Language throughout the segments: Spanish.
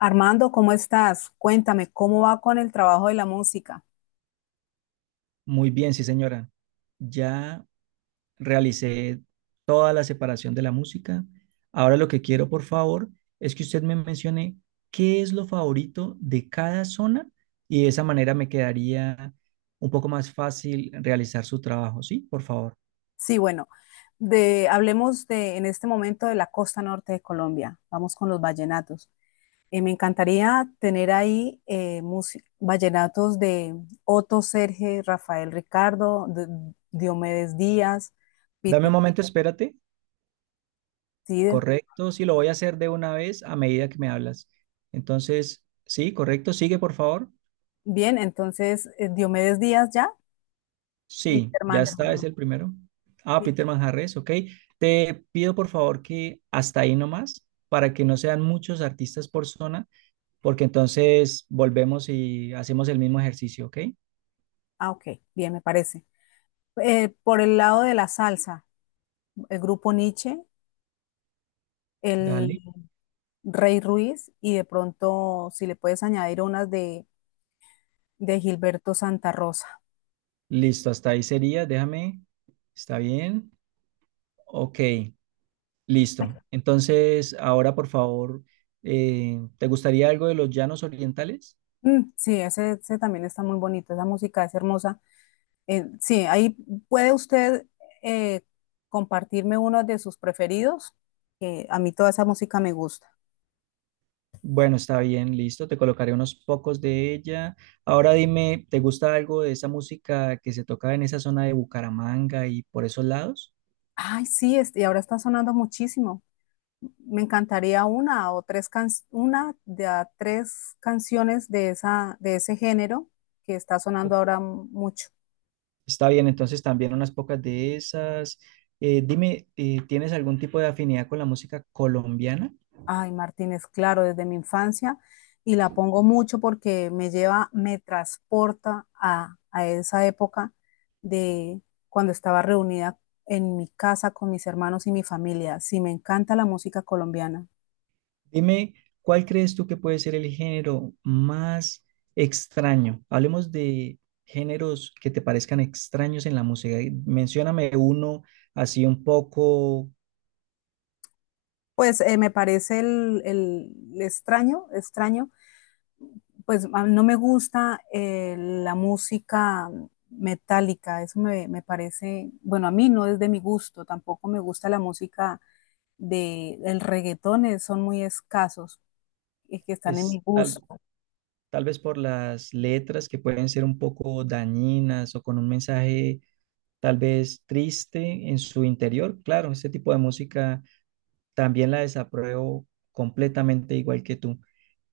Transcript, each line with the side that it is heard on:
left: Armando, ¿cómo estás? Cuéntame, ¿cómo va con el trabajo de la música?
right: Muy bien, sí, señora. Ya realicé toda la separación de la música. Ahora lo que quiero, por favor, es que usted me mencione qué es lo favorito de cada zona y de esa manera me quedaría un poco más fácil realizar su trabajo, ¿sí? Por favor.
left: Sí, bueno, hablemos de en este momento de la costa norte de Colombia. Vamos con los vallenatos. Me encantaría tener ahí vallenatos de Otto Serge, Rafael Ricardo, Diomedes Díaz,
right: Dame un
left: Peter
right: momento, espérate.
left: Cid.
right: Correcto, sí, lo voy a hacer de una vez a medida que me hablas. Entonces, sí, correcto, sigue, por favor.
left: Bien, entonces, Diomedes Díaz ya,
right: Sí,
left: Peter
right: ya está, es
left: Manhattan.
right: el primero. Ah,
left: Peter-
right: Peter Manjarres, ok. Te pido por favor que hasta ahí nomás, para que no sean muchos artistas por zona, porque entonces volvemos y hacemos el mismo ejercicio, ok.
left: Ah, ok, bien, me parece. Por el lado de la salsa, el grupo Nietzsche, el
right: Dale,
left: Rey Ruiz y de pronto si le puedes añadir de Gilberto Santa Rosa.
right: listo, hasta ahí sería, déjame, está bien, ok, listo. Entonces, ahora por favor, ¿te gustaría algo de los llanos orientales?
left: Mm, sí, ese también está muy bonito, esa música es hermosa. Sí, ahí puede usted eh, compartirme uno de sus preferidos, que a mí toda esa música me gusta.
right: Bueno, está bien, listo. Te colocaré unos pocos de ella. Ahora dime, ¿te gusta algo de esa música que se toca en esa zona de Bucaramanga y por esos lados?
left: Ay, sí, este, y ahora está sonando muchísimo. Me encantaría una de a tres canciones de de ese género que está sonando
right: Ok,
left: ahora mucho.
right: está bien, entonces también unas pocas de esas. Dime, ¿tienes algún tipo de afinidad con la música colombiana?
left: Ay, Martínez, claro, desde mi infancia y la pongo mucho porque me lleva, me transporta a esa época de cuando estaba reunida en mi casa con mis hermanos y mi familia. Sí, me encanta la música colombiana.
right: Dime, ¿cuál crees tú que puede ser el género más extraño? Hablemos de géneros que te parezcan extraños en la música. Mencióname uno así un poco
left: Pues me parece el extraño, extraño, pues no me gusta la música metálica, me parece, bueno, a mí no es de mi gusto, tampoco me gusta la música de el reggaetón, son muy escasos y que están en mi
right: es-
left: gusto.
right: al- tal vez por las letras que pueden ser un poco dañinas o con un mensaje tal vez triste en su interior. Claro, este tipo de música también la desapruebo completamente igual que tú.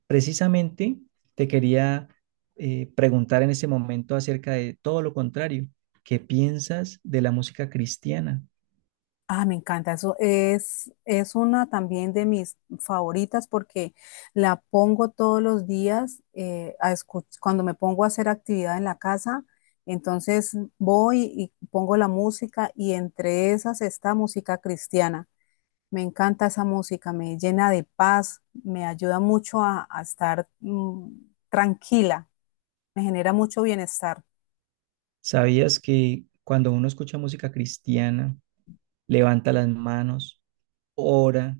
right: Precisamente te quería preguntar en ese momento acerca de todo lo contrario. ¿Qué piensas de la música cristiana?
left: Ah, me encanta. Eso es una también de mis favoritas porque la pongo todos los días, cuando me pongo a hacer actividad en la casa. Entonces voy y pongo la música y entre esas está música cristiana. Me encanta esa música, me llena de paz, me ayuda mucho a estar tranquila, me genera mucho bienestar.
right: ¿Sabías que cuando uno escucha música cristiana, levanta las manos, ora,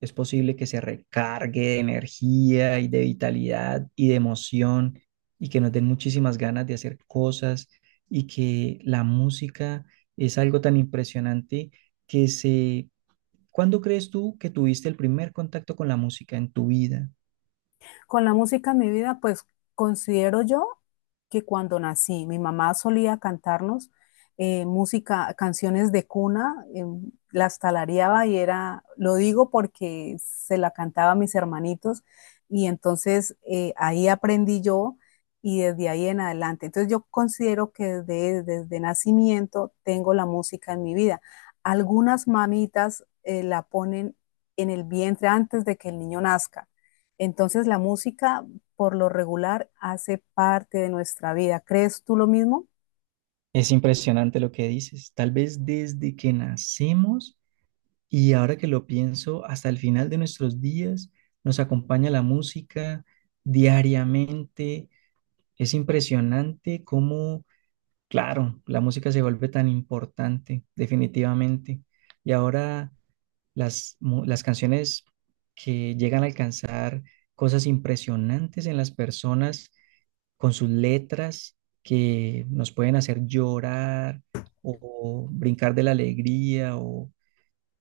right: es posible que se recargue de energía y de vitalidad y de emoción y que nos den muchísimas ganas de hacer cosas y que la música es algo tan impresionante que se... ¿Cuándo crees tú que tuviste el primer contacto con la música en tu vida?
left: Con la música en mi vida, pues considero yo que cuando nací, mi mamá solía cantarnos música, canciones de cuna, las talareaba y era, lo digo porque se la cantaba a mis hermanitos y entonces ahí aprendí yo y desde ahí en adelante. Entonces yo considero que desde nacimiento tengo la música en mi vida. Algunas mamitas la ponen en el vientre antes de que el niño nazca, entonces la música por lo regular hace parte de nuestra vida. ¿Crees tú lo mismo?
right: Es impresionante lo que dices. Tal vez desde que nacemos y ahora que lo pienso, hasta el final de nuestros días nos acompaña la música diariamente. Es impresionante cómo, claro, la música se vuelve tan importante, definitivamente. Y ahora las canciones que llegan a alcanzar cosas impresionantes en las personas con sus letras que nos pueden hacer llorar o brincar de la alegría o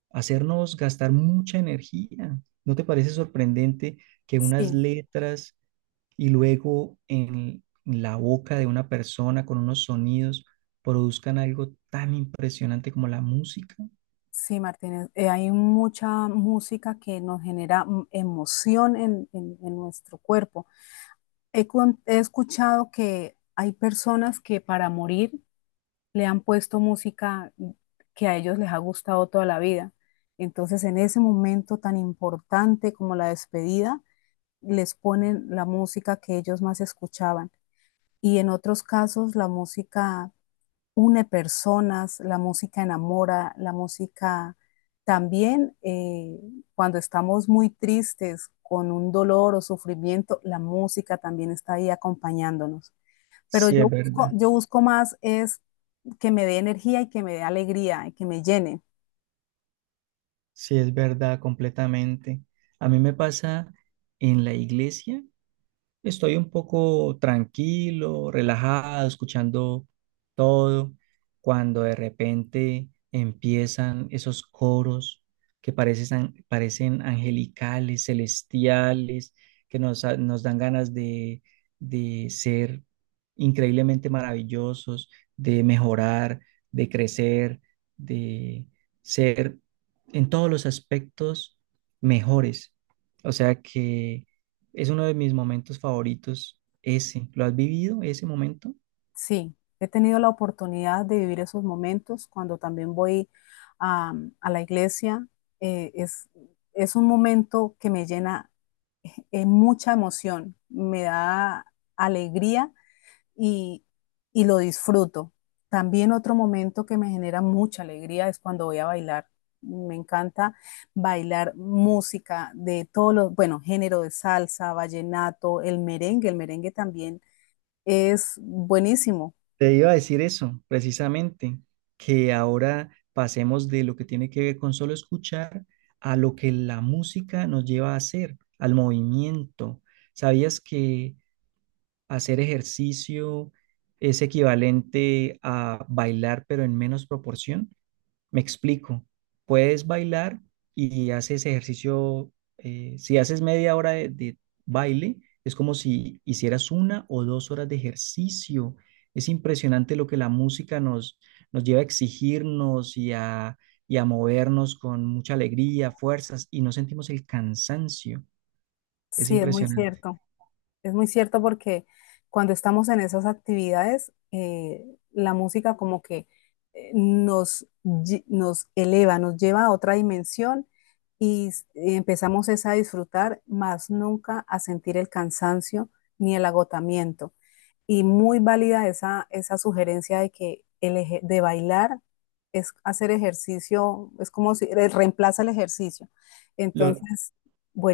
right: hacernos gastar mucha energía. ¿No te parece sorprendente que unas
left: Sí,
right: letras y luego en la boca de una persona con unos sonidos produzcan algo tan impresionante como la música?
left: sí, Martínez, hay mucha música que nos genera emoción en nuestro cuerpo. He escuchado que hay personas que para morir le han puesto música que a ellos les ha gustado toda la vida. Entonces, en ese momento tan importante como la despedida, les ponen la música que ellos más escuchaban. Y en otros casos la música une personas, la música enamora, la música también, cuando estamos muy tristes con un dolor o sufrimiento, la música también está ahí acompañándonos. Pero
right: Sí, es
left: yo
right: verdad,
left: yo busco más es que me dé energía y que me dé alegría y que me llene.
right: sí, es verdad, completamente. A mí me pasa en la iglesia. Estoy un poco tranquilo, relajado, escuchando todo, cuando de repente empiezan esos coros que parecen angelicales, celestiales, que nos dan ganas de ser increíblemente maravillosos, de mejorar, de crecer, de ser en todos los aspectos mejores. O sea que es uno de mis momentos favoritos, ese. ¿Lo has vivido, ese momento?
left: Sí, he tenido la oportunidad de vivir esos momentos cuando también voy a, a la iglesia. Eh, es, es un momento que me llena es mucha emoción, me da alegría y, y lo disfruto. También otro momento que me genera mucha alegría es cuando voy a bailar. Me encanta bailar música de todos los, bueno, género de salsa, vallenato, el merengue. El merengue también es buenísimo.
right: Te iba a decir eso, precisamente, que ahora pasemos de lo que tiene que ver con solo escuchar a lo que la música nos lleva a hacer, al movimiento. ¿Sabías que hacer ejercicio es equivalente a bailar, pero en menos proporción? Me explico. Puedes bailar y haces ejercicio. Si haces media hora de baile, es como si hicieras una o dos horas de ejercicio. Es impresionante lo que la música nos, nos lleva a exigirnos y a movernos con mucha alegría, fuerzas, y no sentimos el cansancio. Es
left: Sí, es muy
right: impresionante.
left: cierto. Es muy cierto porque cuando estamos en esas actividades, la música como que nos eleva, nos lleva a otra dimensión y empezamos es a disfrutar, más nunca a sentir el cansancio ni el agotamiento. Y muy válida esa sugerencia de que de bailar es hacer ejercicio, es como si reemplaza el ejercicio.
right: Lo-
left: Entonces,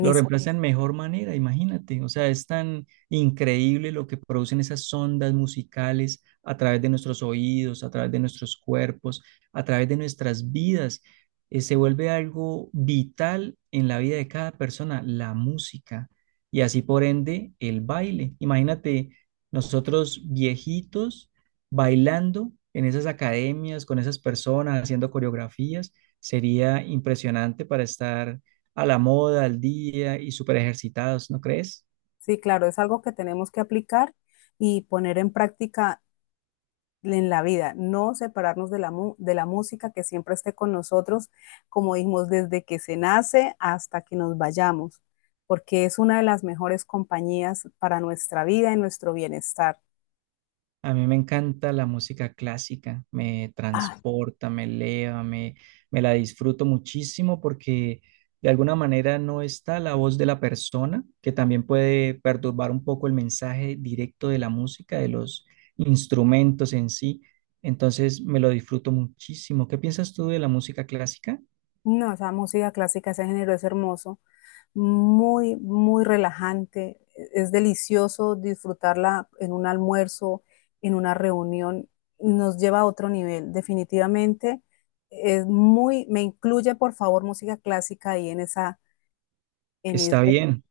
right: Lo reemplazan mejor manera, imagínate. O sea, es tan increíble lo que producen esas ondas musicales a través de nuestros oídos, a través de nuestros cuerpos, a través de nuestras vidas. Se vuelve algo vital en la vida de cada persona, la música. Y así por ende, el baile. Imagínate nosotros viejitos bailando en esas academias, con esas personas, haciendo coreografías. Sería impresionante para estar a la moda, al día y súper ejercitados, ¿no crees?
left: Sí, claro, es algo que tenemos que aplicar y poner en práctica en la vida, no separarnos de de la música, que siempre esté con nosotros, como dijimos, desde que se nace hasta que nos vayamos, porque es una de las mejores compañías para nuestra vida y nuestro bienestar.
right: A mí me encanta la música clásica, me
left: Ah,
right: transporta, me eleva, me la disfruto muchísimo porque de alguna manera no está la voz de la persona, que también puede perturbar un poco el mensaje directo de la música, de los instrumentos en sí. Entonces me lo disfruto muchísimo. ¿Qué piensas tú de la música clásica?
left: no, esa música clásica, ese género es hermoso. Muy, muy relajante. Es delicioso disfrutarla en un almuerzo, en una reunión. Nos lleva a otro nivel. Definitivamente es muy, me incluye por favor música clásica ahí en en
right: Está
left: ese.
right: bien.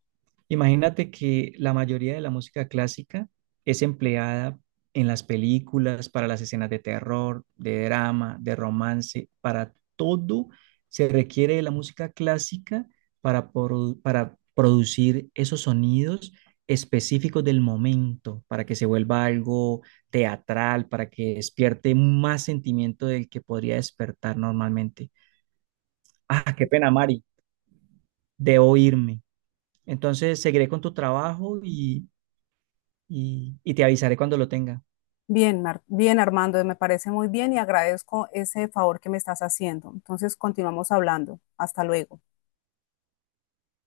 right: Imagínate que la mayoría de la música clásica es empleada en las películas, para las escenas de terror, de drama, de romance, para todo se requiere de la música clásica para, para producir esos sonidos específicos del momento, para que se vuelva algo teatral, para que despierte más sentimiento del que podría despertar normalmente. Ah, qué pena, Mari, debo irme. Entonces, seguiré con tu trabajo y y te avisaré cuando lo tenga.
left: Bien, bien Armando, me parece muy bien y agradezco ese favor que me estás haciendo. Entonces continuamos hablando. Hasta luego.